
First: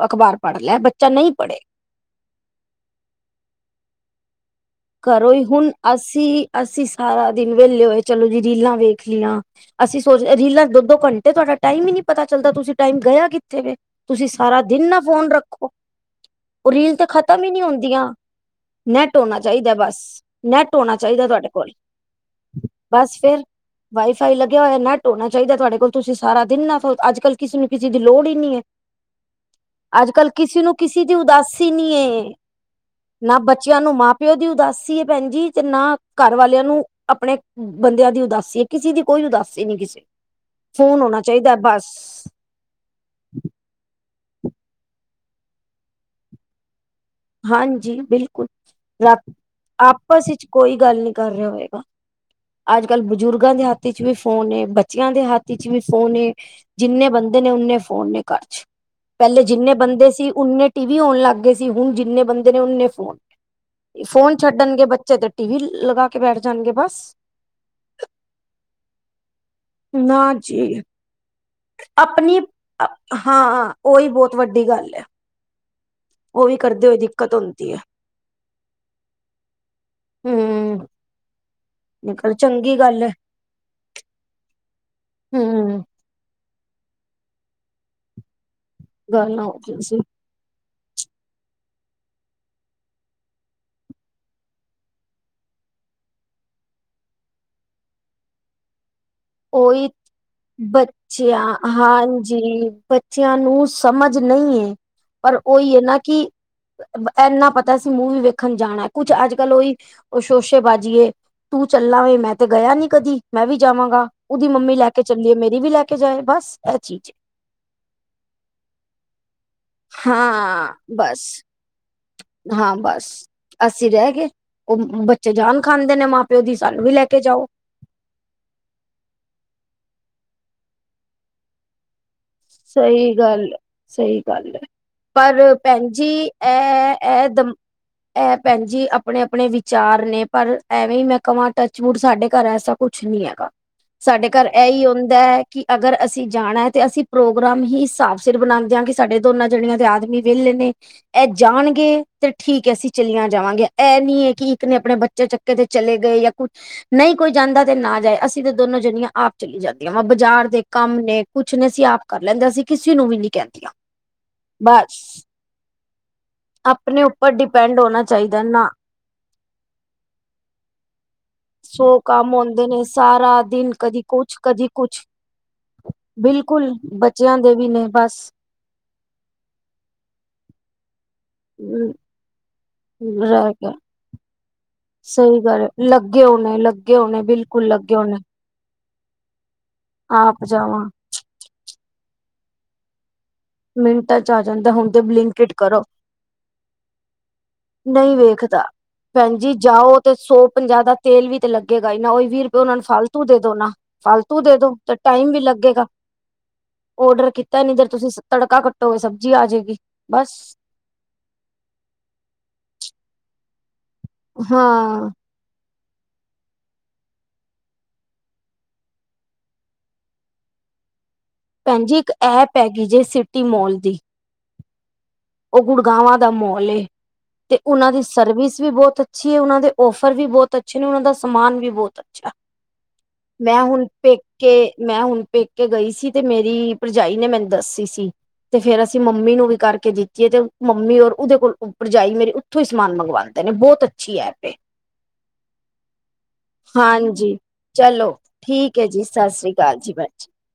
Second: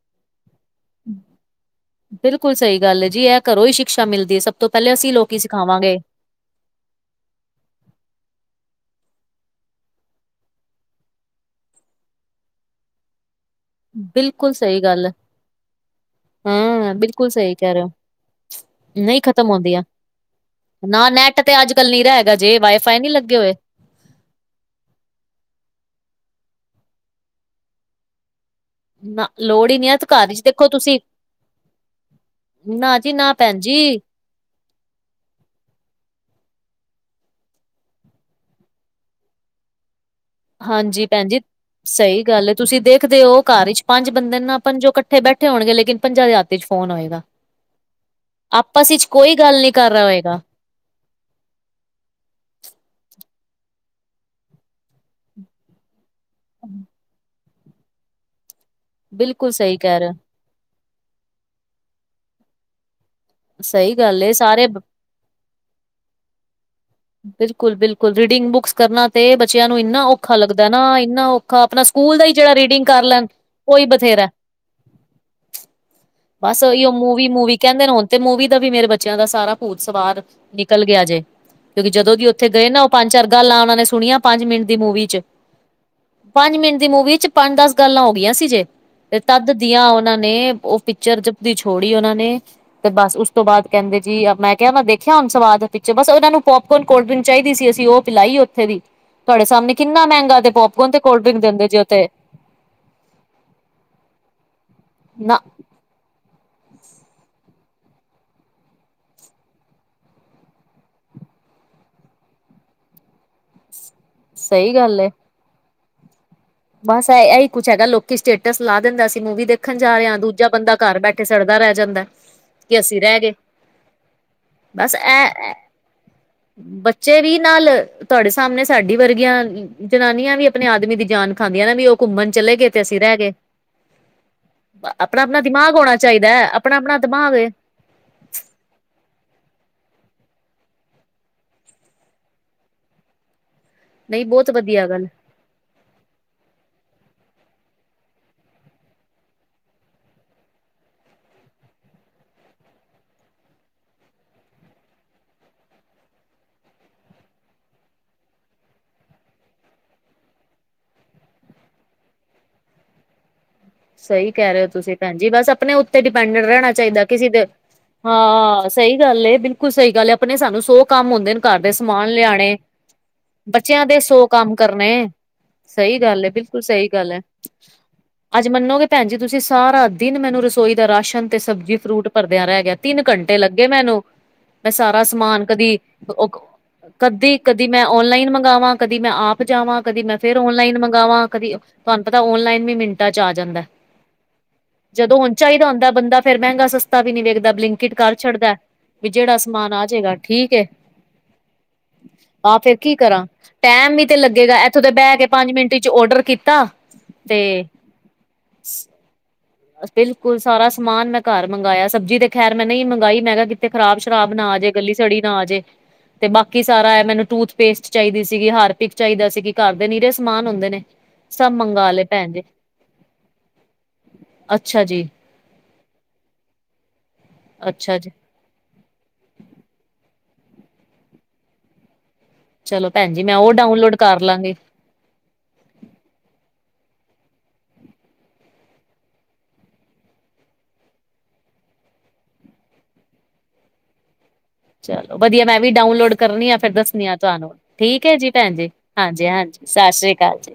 B: ਅਖ਼ਬਾਰ ਪੜ੍ਹ ਲੈ ਬੱਚਾ ਨਹੀਂ ਪੜ੍ਹੇ
A: ਬਿਲਕੁਲ ਸਹੀ ਗੱਲ ਹੈ ਜੀ ਇਹ ਘਰੋਂ ਹੀ ਸ਼ਿਕਸ਼ਾ ਮਿਲਦੀ ਹੈ ਸਭ। ਤੋਂ ਪਹਿਲੇ ਅਸੀਂ ਲੋਕ
B: ਕਰੋ ਹੀ ਹੁਣ
A: ਸਿਖਾਵਾਂਗੇ।
B: ਅਸੀਂ ਅਸੀਂ ਸਾਰਾ ਦਿਨ ਵਿਹਲੇ ਹੋਏ ਚਲੋ ਜੀ ਰੀਲਾਂ ਵੇਖ ਲਈਆਂ। ਅਸੀਂ ਸੋਚ ਰੀਲਾਂ ਦੋ- ਦੋ ਘੰਟੇ ਤੁਹਾਡਾ ਟਾਈਮ ਹੀ ਨੀ ਪਤਾ ਚੱਲਦਾ ਤੁਸੀਂ ਟਾਈਮ ਗਿਆ ਕਿ ਐਥੇ ਤੁਸੀਂ
A: ਬਿਲਕੁਲ
B: ਸਾਰਾ
A: ਸਹੀ
B: ਦਿਨ ਨਾ
A: ਗੱਲ ਹੈ,
B: ਫੋਨ ਰੱਖੋ। ਉਹ
A: ਹਾਂ
B: ਰੀਲ ਤਾਂ
A: ਬਿਲਕੁਲ
B: ਖਤਮ ਹੀ
A: ਸਹੀ
B: ਨਹੀਂ
A: ਕਹਿ ਰਹੇ ਹੋ,
B: ਹੁੰਦੀਆਂ। ਨੈਟ
A: ਨਹੀਂ
B: ਹੋਨਾਂ
A: ਖ਼ਤਮ
B: ਚਾਹੀਦਾ
A: ਹੁੰਦੀਆਂ।
B: ਬਸ, ਨੈਟ ਹੋਣਾ
A: ਨਾ
B: ਚਾਹੀਦਾ
A: ਨੈਟ
B: ਤੁਹਾਡੇ
A: ਤੇ
B: ਕੋਲ।
A: ਅੱਜ-ਕੱਲ ਨੀ ਰਾ ਹੈਗਾ ਜੇ, ਵਾਈਫਾਈ ਨੀ
B: ਬਸ
A: ਲੱਗੇ
B: ਫੇਰ
A: ਹੋਏ।
B: ਵਾਈਫਾਈ ਲੱਗਿਆ ਹੋਇਆ ਨੈੱਟ ਹੋਣਾ ਚਾਹੀਦਾ ਤੁਹਾਡੇ ਕੋਲ ਤੁਸੀਂ ਸਾਰਾ ਦਿਨ ਨਾ ਅੱਜ ਕੱਲ੍ਹ ਕਿਸੇ ਨੂੰ ਕਿਸੇ ਦੀ ਲੋੜ ਹੀ ਨੀ ਹੈ।
A: ਨਾ ਲੋੜ ਹੀ ਨੀ ਹੈ, ਤੇ
B: ਅੱਜ
A: ਘਰ
B: ਕੱਲ੍ਹ
A: ਵਿੱਚ
B: ਕਿਸੇ
A: ਦੇਖੋ
B: ਨੂੰ
A: ਤੁਸੀਂ
B: ਕਿਸੇ ਦੀ ਉਦਾਸੀ ਨਹੀਂ।
A: ਨਾ ਜੀ ਨਾ ਭੈਣ
B: ਬੱਚਿਆਂ ਨੂੰ
A: ਜੀ।
B: ਮਾਂ ਪਿਓ ਦੀ ਉਦਾਸੀ ਹੈ ਭੈਣ ਜੀ ਨਾ ਘਰ ਵਾਲਿਆਂ ਨੂੰ ਆਪਣੇ ਬੰਦਿਆਂ ਦੀ ਉਦਾਸੀ ਹੈ ਕਿਸੇ ਦੀ ਕੋਈ ਉਦਾਸੀ ਨਹੀਂ ਕਿਸੇ ਨੂੰ, ਫੋਨ
A: ਹਾਂਜੀ
B: ਹੋਣਾ
A: ਭੈਣ ਜੀ।
B: ਚਾਹੀਦਾ ਬਸ।
A: ਸਹੀ ਗੱਲ ਹੈ, ਤੁਸੀਂ ਦੇਖਦੇ ਹੋ ਘਰ ਚ' ਪੰਜ ਬੰਦੇ ਨਾ ਪੰਜੋਂ ਇਕੱਠੇ ਬੈਠੇ ਹੋਣਗੇ ਲੇਕਿਨ ਪੰਜਾਂ ਦੇ ਰਾਤੀ ਚ' ਫੋਨ ਹੋਏਗਾ।
B: ਹਾਂਜੀ ਬਿਲਕੁਲ,
A: ਆਪਸ ਵਿੱਚ
B: ਰ
A: ਕੋਈ ਗੱਲ ਨੀ ਕਰ ਰਿਹਾ
B: ਆਪਸ
A: ਹੋਏਗਾ,
B: ਵਿੱਚ ਕੋਈ ਗੱਲ ਨੀ ਕਰ ਰਿਹਾ ਹੋਏਗਾ। ਅੱਜ ਕੱਲ੍ਹ ਬਜ਼ੁਰਗਾਂ ਦੇ ਹੱਥੀ ਚ' ਵੀ ਫੋਨ ਬੱਚਿਆਂ ਦੇ ਹੱਥੀ ਚ' ਵੀ ਫੋਨ। ਜਿੰਨੇ ਬੰਦੇ ਨੇ ਓਨੇ ਫੋਨ ਨੇ ਘਰ ਚ'। ਪਹਿਲੇ
A: ਬਿਲਕੁਲ
B: ਜਿੰਨੇ
A: ਸਹੀ ਕਹਿ ਰਹੇ
B: ਬੰਦੇ
A: ਹੋ।
B: ਸੀ ਓਨੇ ਟੀ ਵੀ ਆਉਣ ਲੱਗ ਗਏ ਸੀ ਹੁਣ ਜਿੰਨੇ ਬੰਦੇ ਨੇ ਓਨੇ ਫੋਨ।
A: ਸਹੀ ਗੱਲ ਏ,
B: ਫੋਨ
A: ਸਾਰੇ
B: ਛੱਡਣਗੇ ਬੱਚੇ ਤੇ ਟੀ ਵੀ ਲਗਾ ਕੇ ਬੈਠ ਜਾਣਗੇ ਬਸ।
A: ਬਿਲਕੁਲ- ਬਿਲਕੁਲ, ਰੀਡਿੰਗ ਬੁੱਕਸ ਕਰਨਾ ਤੇ ਬੱਚਿਆਂ ਨੂੰ ਇੰਨਾ
B: ਨਾ
A: ਔਖਾ ਲੱਗਦਾ
B: ਜੀ
A: ਨਾ ਇੰਨਾ ਔਖਾ। ਕਾ ਆਪਣਾ ਸਕੂਲ ਹੀ
B: ਆਪਣੀ
A: ਜਿਹੜਾ ਰੀਡਿੰਗ ਕਰ ਲੈਣ।
B: ਹਾਂ, ਉਹੀ ਬਹੁਤ ਵੱਡੀ ਗੱਲ ਹੈ। ਉਹ ਵੀ
A: ਬਸ
B: ਕਰਦੇ
A: ਉਹੀਹੋ
B: ਹੋਏ
A: ਮੂਵੀ
B: ਦਿੱਕਤ
A: -ਮੂਵੀ
B: ਹੁੰਦੀ ਹੈ
A: ਕਹਿੰਦੇ ਨੇ ਹੁਣ ਤੇ ਮੂਵੀ ਦਾ ਵੀ ਮੇਰੇ ਬੱਚਿਆਂ ਦਾ ਸਾਰਾ ਭੂਤ- ਸਵਾਰ ਨਿਕਲ
B: ਹਮ
A: ਗਿਆ ਜੇ। ਕਿਉਂਕਿ ਜਦੋਂ ਵੀ
B: ਨਿਕਲ
A: ਉੱਥੇ ਗਏ
B: ਚੰਗੀ
A: ਨਾ ਉਹ
B: ਗੱਲ ਹੈ
A: ਪੰਜ- ਚਾਰ ਗੱਲਾਂ ਉਹਨਾਂ ਨੇ ਸੁਣੀਆਂ ਪੰਜ ਮਿੰਟ ਦੀ ਮੂਵੀ ਚੇ।
B: ਹਮ
A: ਪੰਜ ਮਿੰਟ ਦੀ ਮੂਵੀ 'ਚ ਪੰਜ -ਦਸ ਗੱਲਾਂ ਹੋ ਗਈਆਂ ਸੀ ਜੇ ਤੇ
B: ਗੱਲ
A: ਤਦ
B: ਹੋ ਗਈ
A: ਦੀਆਂ
B: ਸੀ
A: ਉਹਨਾਂ ਨੇ ਪਿਕਚਰ ਜਦੀ ਛੋੜੀ ਉਹਨਾਂ ਨੇ ਤੇ ਬਸ ਉਸ ਤੋਂ ਬਾਅਦ ਕਹਿੰਦੇ ਜੀ ਮੈਂ ਕਿਹਾ ਮੈਂ ਦੇਖਿਆ ਹੁਣ ਸਵਾਦ ਪਿੱਛੋਂ ਬਸ ਉਹਨਾਂ ਨੂੰ ਪੋਪਕੋਨ, ਕੋਲਡ ਡਰਿੰਕ, ਚਾਹੀਦੀ ਸੀ ਅਸੀਂ ਉਹ ਪਲਾਈ ਉੱਥੇ ਦੀ ਤੁਹਾਡੇ ਸਾਹਮਣੇ
B: ਉਹੀ
A: ਕਿੰਨਾ ਮਹਿੰਗਾ ਤੇ ਪੋਪਕਰਨ ਤੇ ਕੋਲਡਰਿੰਕ ਦਿੰਦੇ ਜੇ ਉੱਥੇ
B: ਜੀ ਬੱਚਿਆਂ ਨੂੰ ਸਮਝ ਨਹੀਂ ਏ
A: ਨਾ
B: ਪਰ ਉਹੀ ਹੈ ਨਾ ਕਿ ਇੰਨਾ ਪਤਾ ਅਸੀਂ ਮੂਵੀ ਵੇਖਣ ਜਾਣਾ ਕੁਛ ਅੱਜ- ਕੱਲ ਉਹੀ ਉਹ ਸ਼ੋਸ਼ੇਬਾਜ਼ੀਏ। ਤੂੰ ਚੱਲਾ ਵੇ ਮੈਂ ਤੇ ਗਿਆ ਨੀ ਕਦੀ ਮੈਂ ਵੀ ਜਾਵਾਂਗਾ। ਉਹਦੀ
A: ਸਹੀ
B: ਮੰਮੀ ਲੈ
A: ਗੱਲ
B: ਕੇ
A: ਏ
B: ਚੱਲੀ, ਮੇਰੀ ਵੀ ਲੈ ਕੇ ਜਾਏ ਬਸ। ਇਹ
A: ਬਸ
B: ਚੀਜ਼
A: ਇਹੀ ਕੁਛ ਹੈਗਾ, ਲੋਕੀ ਸਟੇਟਸ ਲਾ ਦਿੰਦਾ ਅਸੀਂ ਮੂਵੀ ਦੇਖਣ ਜਾ ਰਿਹਾ ਦੂਜਾ
B: ਹਾਂ
A: ਬੰਦਾ ਘਰ ਬੈਠੇ
B: ਬਸ
A: ਸੜਦਾ ਰਹਿ ਜਾਂਦਾ ਐ।
B: ਹਾਂ! ਬਸ। ਅਸੀਂ ਰਹਿ ਗਏ ਉਹ
A: ਬਸ
B: ਬੱਚੇ
A: ਇਹ
B: ਜਾਨ ਖਾਂਦੇ ਨੇ ਮਾਂ- ਪਿਓ ਦੀ ਸਾਨੂੰ ਵੀ ਲੈ ਕੇ ਜਾਓ।
A: ਨਾਲ ਤੁਹਾਡੇ ਸਾਹਮਣੇ ਸਾਡੀ ਵਰਗੀਆਂ ਜਨਾਨੀਆਂ ਵੀ ਆਪਣੇ ਆਦਮੀ ਦੀ ਜਾਨ ਖਾਂਦੀਆਂ ਨੇ ਵੀ ਉਹ ਘੁੰਮਣ ਚਲੇ ਗਏ ਤੇ, ਅਸੀਂ ਰਹਿ
B: ਸਹੀ
A: ਗਏ।
B: ਗੱਲ ਹੈ, ਸਹੀ ਗੱਲ ਹੈ,
A: ਆਪਣਾ-ਆਪਣਾ
B: ਪਰ
A: ਦਿਮਾਗ
B: ਭੈਣ
A: ਹੋਣਾ
B: ਜੀ
A: ਚਾਹੀਦਾ ਹੈ
B: ਇਹ
A: ਆਪਣਾ-ਆਪਣਾ
B: ਇਹ
A: ਦਿਮਾਗ ਏ
B: ਦਮ ਇਹ ਭੈਣ ਜੀ ਆਪਣੇ ਆਪਣੇ ਵਿਚਾਰ ਨੇ ਪਰ ਐਵੇਂ ਹੀ ਮੈਂ ਕਹਾਂ ਟੱਚ ਮੂਡ ਸਾਡੇ ਘਰ ਐ ਸਭ ਕੁਝ ਨਹੀਂ ਹੈਗਾ
A: ਨਹੀਂ
B: ਸਾਡੇ ਘਰ
A: ਬਹੁਤ
B: ਇਹੀ
A: ਵਧੀਆ ਗੱਲ।
B: ਹੁੰਦਾ ਹੈ ਕਿ ਅਗਰ ਅਸੀਂ ਜਾਣਾ ਹੈ ਤੇ ਅਸੀਂ ਪ੍ਰੋਗਰਾਮ ਹੀ ਹਿਸਾਬ ਸਿਰ ਬਣਾਉਂਦਿਆਂ ਕਿ ਸਾਡੇ ਦੋਨਾਂ ਜਣਿਆਂ ਦੇ ਆਦਮੀ ਵਿਹਲੇ ਨੇ ਇਹ ਜਾਣਗੇ ਤੇ ਠੀਕ ਹੈ ਅਸੀਂ ਚਲੀਆਂ ਜਾਵਾਂਗੀਆਂ ਇਹ ਨੀ ਹੈ ਕਿ ਇੱਕ ਨੇ ਆਪਣੇ ਬੱਚੇ ਚਕੇ ਚੱਕੇ ਤੇ ਚਲੇ ਗਏ ਜਾਂ ਕੁਝ ਨਹੀਂ ਕੋਈ ਜਾਂਦਾ ਤੇ ਨਾ ਜਾਏ ਅਸੀਂ ਤਾਂ ਦੋਨੋ ਜਣੀਆਂ ਆਪ ਚਲੀ ਜਾਂਦੀਆਂ ਵਾ ਬਾਜ਼ਾਰ ਦੇ ਕੰਮ ਨੇ ਕੁਝ ਨੇ ਅਸੀਂ ਆਪ ਕਰ ਲੈਂਦੇ ਅਸੀ ਕਿਸੇ ਨੂੰ ਵੀ ਨਹੀਂ ਕਹਿੰਦੀਆਂ।
A: ਸਹੀ ਕਹਿ ਰਹੇ ਹੋ ਤੁਸੀਂ
B: ਬਸ
A: ਭੈਣਜੀ ਬਸ ਆਪਣੇ ਉੱਤੇ ਡਿਪੈਂਡਟ ਰਹਿਣਾ
B: ਆਪਣੇ
A: ਚਾਹੀਦਾ ਕਿਸੇ
B: ਉੱਪਰ
A: ਦੇ
B: ਡਿਪੈਂਡ ਹੋਣਾ ਚਾਹੀਦਾ ਨਾ।
A: ਹਾਂ ਸਹੀ ਗੱਲ ਏ ਬਿਲਕੁਲ ਸਹੀ ਗੱਲ ਹੈ ਆਪਣੇ ਸਾਨੂੰ ਸੌ ਕੰਮ ਹੁੰਦੇ ਨੇ। ਘਰ ਦੇ
B: ਸੌ
A: ਸਮਾਨ
B: ਕੰਮ
A: ਲਿਆਣੇ
B: ਆਉਂਦੇ ਨੇ ਸਾਰਾ ਦਿਨ
A: ਬੱਚਿਆਂ ਦੇ
B: ਕਦੀ
A: ਸੌ
B: ਕੁਛ
A: ਕੰਮ
B: ਕਦੀ
A: ਕਰਨੇ।
B: ਕੁਛ
A: ਸਹੀ ਗੱਲ ਐ, ਬਿਲਕੁਲ ਸਹੀ ਗੱਲ ਹੈ।
B: ਬੱਚਿਆਂ ਦੇ ਵੀ ਨੇ ਬਸ।
A: ਅੱਜ ਮੰਨੋਗੇ ਭੈਣ ਜੀ ਤੁਸੀਂ ਸਾਰਾ ਦਿਨ ਮੈਨੂੰ ਰਸੋਈ ਦਾ ਰਾਸ਼ਨ ਤੇ ਸਬਜ਼ੀ ਫਰੂਟ ਭਰਦਿਆਂ ਰਹਿ ਗਿਆ। ਤਿੰਨ ਘੰਟੇ
B: ਰਹਿ
A: ਲੱਗੇ
B: ਗਿਆ
A: ਮੈਨੂੰ। ਮੈਂ ਸਾਰਾ
B: ਸਹੀ
A: ਸਮਾਨ
B: ਗੱਲ ਲੱਗੇ ਹੋਣੇ ਲੱਗੇ ਹੋਣੇ
A: ਕਦੀ-ਕਦੀ- ਕਦੀ
B: ਬਿਲਕੁਲ
A: ਮੈਂ
B: ਲੱਗੇ ਹੋਣੇ
A: ਓਨਲਾਈਨ ਮੰਗਵਾਂ ਕਦੀ ਮੈਂ ਆਪ ਜਾਵਾਂ ਕਦੀ ਮੈਂ ਫੇਰ
B: ਆਪ
A: ਔਨਲਾਈਨ
B: ਜਾਵਾਂ
A: ਮੰਗਵਾਂ ਕਦੀ ਤੁਹਾਨੂੰ ਪਤਾ ਔਨਲਾਈਨ ਵੀ ਮਿੰਟ ਮਿੰਟਾਂ 'ਚ ਆ ਜਾਂਦਾ ਹੈ।
B: ਮਿੰਟਾਂ ਚ ਆ ਜਾਂਦਾ ਤੇ
A: ਜਦੋਂ ਹੁਣ
B: ਬਲਿੰਕਟ
A: ਚਾਹੀਦਾ
B: ਕਰੋ
A: ਹੁੰਦਾ ਬੰਦਾ ਫੇਰ ਮਹਿੰਗਾ- ਸਸਤਾ ਵੀ ਨਹੀਂ ਵੇਖਦਾ ਬਲਿੰਕਿਟ ਕਰ ਛੱਡਦਾ। ਵੀ ਜਿਹੜਾ
B: ਭੈਣਜੀ
A: ਸਮਾਨ ਆ
B: ਜਾਓ
A: ਜਾਏਗਾ
B: ਤੇ ਸੌ
A: ਠੀਕ ਏ
B: ਪੰਜਾਹ ਦਾ ਤੇਲ ਵੀ ਤੇ ਲੱਗੇਗਾ ਹੀ ਨਾ ਉਹ ਵੀਹ ਰੁਪਏ
A: ਆਹ
B: ਉਹਨਾ
A: ਫੇਰ
B: ਨੂੰ
A: ਕੀ
B: ਫਾਲਤੂ
A: ਕਰਾਂ
B: ਦੇ ਦੋ ਨਾ
A: ਟੈਮ ਵੀ ਤੇ
B: ਫਾਲਤੂ ਦੇ
A: ਲੱਗੇਗਾ
B: ਦੋ
A: ਇੱਥੋਂ
B: ਤੇ
A: ਬਹਿ ਕੇ
B: ਟਾਈਮ ਵੀ
A: ਪੰਜ ਮਿੰਟ
B: ਲੱਗੇਗਾ
A: ਚ ਔਡਰ ਕੀਤਾ
B: ਔਡਰ ਕੀਤਾ ਨੀ ਤੇ। ਤੁਸੀਂ ਤੜਕਾ ਕੱਟੋਗੇ ਸਬਜ਼ੀ ਆ ਜਾਏਗੀ। ਬਸ
A: ਬਿਲਕੁਲ! ਸਾਰਾ ਸਮਾਨ ਮੈਂ ਘਰ ਮੰਗਾਇਆ ਸਬਜ਼ੀ ਤੇ ਖ਼ੈਰ ਮੈਂ ਨਹੀਂ ਮੰਗਵਾਈ ਮੈਂ ਕਿਹਾ ਕਿਤੇ ਖਰਾਬ- ਸ਼ਰਾਬ ਨਾ ਆ ਜੇ ਗਲੀ-
B: ਹਾਂ
A: ਸੜੀ ਨਾ ਆ ਜੇ। ਤੇ ਬਾਕੀ ਸਾਰਾ ਇਹ ਮੈਨੂੰ ਟੂਥਪੇਸਟ ਚਾਹੀਦੀ ਸੀਗੀ ਹਾਰਪਿਕ ਚਾਹੀਦਾ ਸੀ ਕਿ ਘਰ ਦੇ ਨੀਰੇ ਸਮਾਨ ਹੁੰਦੇ ਨੇ। ਸੱਬ ਮੰਗਾ ਲੇ ਪੈਨ ਜੀ।
B: ਗੀਜੇ ਸਿਟੀ ਮੋਲ ਦੀ।
A: ਅੱਛਾ ਜੀ।
B: ਓ ਗੁੜਗਾਵਾਂ ਦਾ ਮੋਲ ਏ, ਤੇ ਓਨਾ
A: ਅੱਛਾ
B: ਦੀ
A: ਜੀ।
B: ਸਰਵਿਸ ਵੀ ਬੋਤ ਅੱਛੀ ਏ ਉਨਾ ਦੇ ਔਫਰ ਵੀ ਬੋਤ ਅੱਛੇ ਨੇ ਉਨਾ ਦਾ ਸਮਾਨ ਵੀ ਬੋਤ ਅੱਛੈ।
A: ਚਲੋ ਭੈਣ ਜੀ ਉਹ
B: ਮੈਂ ਹੁਨ
A: ਡਾਊਨਲੋਡ ਕਰ ਲਾਂਗੀ,
B: ਪੇਕੇ ਮੈਂ ਹੁਨ ਪੇਕੇ ਗਈ ਸੀ ਤੇ ਮੇਰੀ ਪਰਜਾਈ ਨੇ ਮੈਨੂੰ ਦਸੀ ਸੀ ਤੇ ਫੇਰ ਅਸੀ ਮੰਮੀ ਨੂੰ ਵੀ ਕਾਰਕੇ ਦਿ ਤੀ ਏ ਮੰਮੀ ਔਰ ਉਦੇ ਕੋਲ ਪਰਜਾਈ ਮੇਰੀ ਉਥੋਂ ਈ ਸਮਾਨ ਮੰਗਵਾਂਦੇ ਨੇ ਬੋਤ ਅੱਛੀ ਐਪ ਏ।
A: ਚਲੋ ਵਦੀਐ ਮੈਂ ਵੀ ਡਾਊਨਲੋਡ ਕਰਨੀ ਆ ਫੇਰ ਦੱਸਨੀ ਆ
B: ਹਾਂਜੀ
A: ਤੁਆਨੂੰ। ਠੀਕ
B: ਚਲੋ
A: ਏ ਜੀ ਪੈਨ ਜੀ,
B: ਠੀਕ ਹੈ ਸਤਿ ਸ੍ਰੀ
A: ਹਾਂਜੀ-ਹਾਂਜੀ
B: ਅਕਾਲ ਜੀ ਭੈਣ
A: ਸਾਸ੍ਰੀ ਕਾਲ ਜੀ।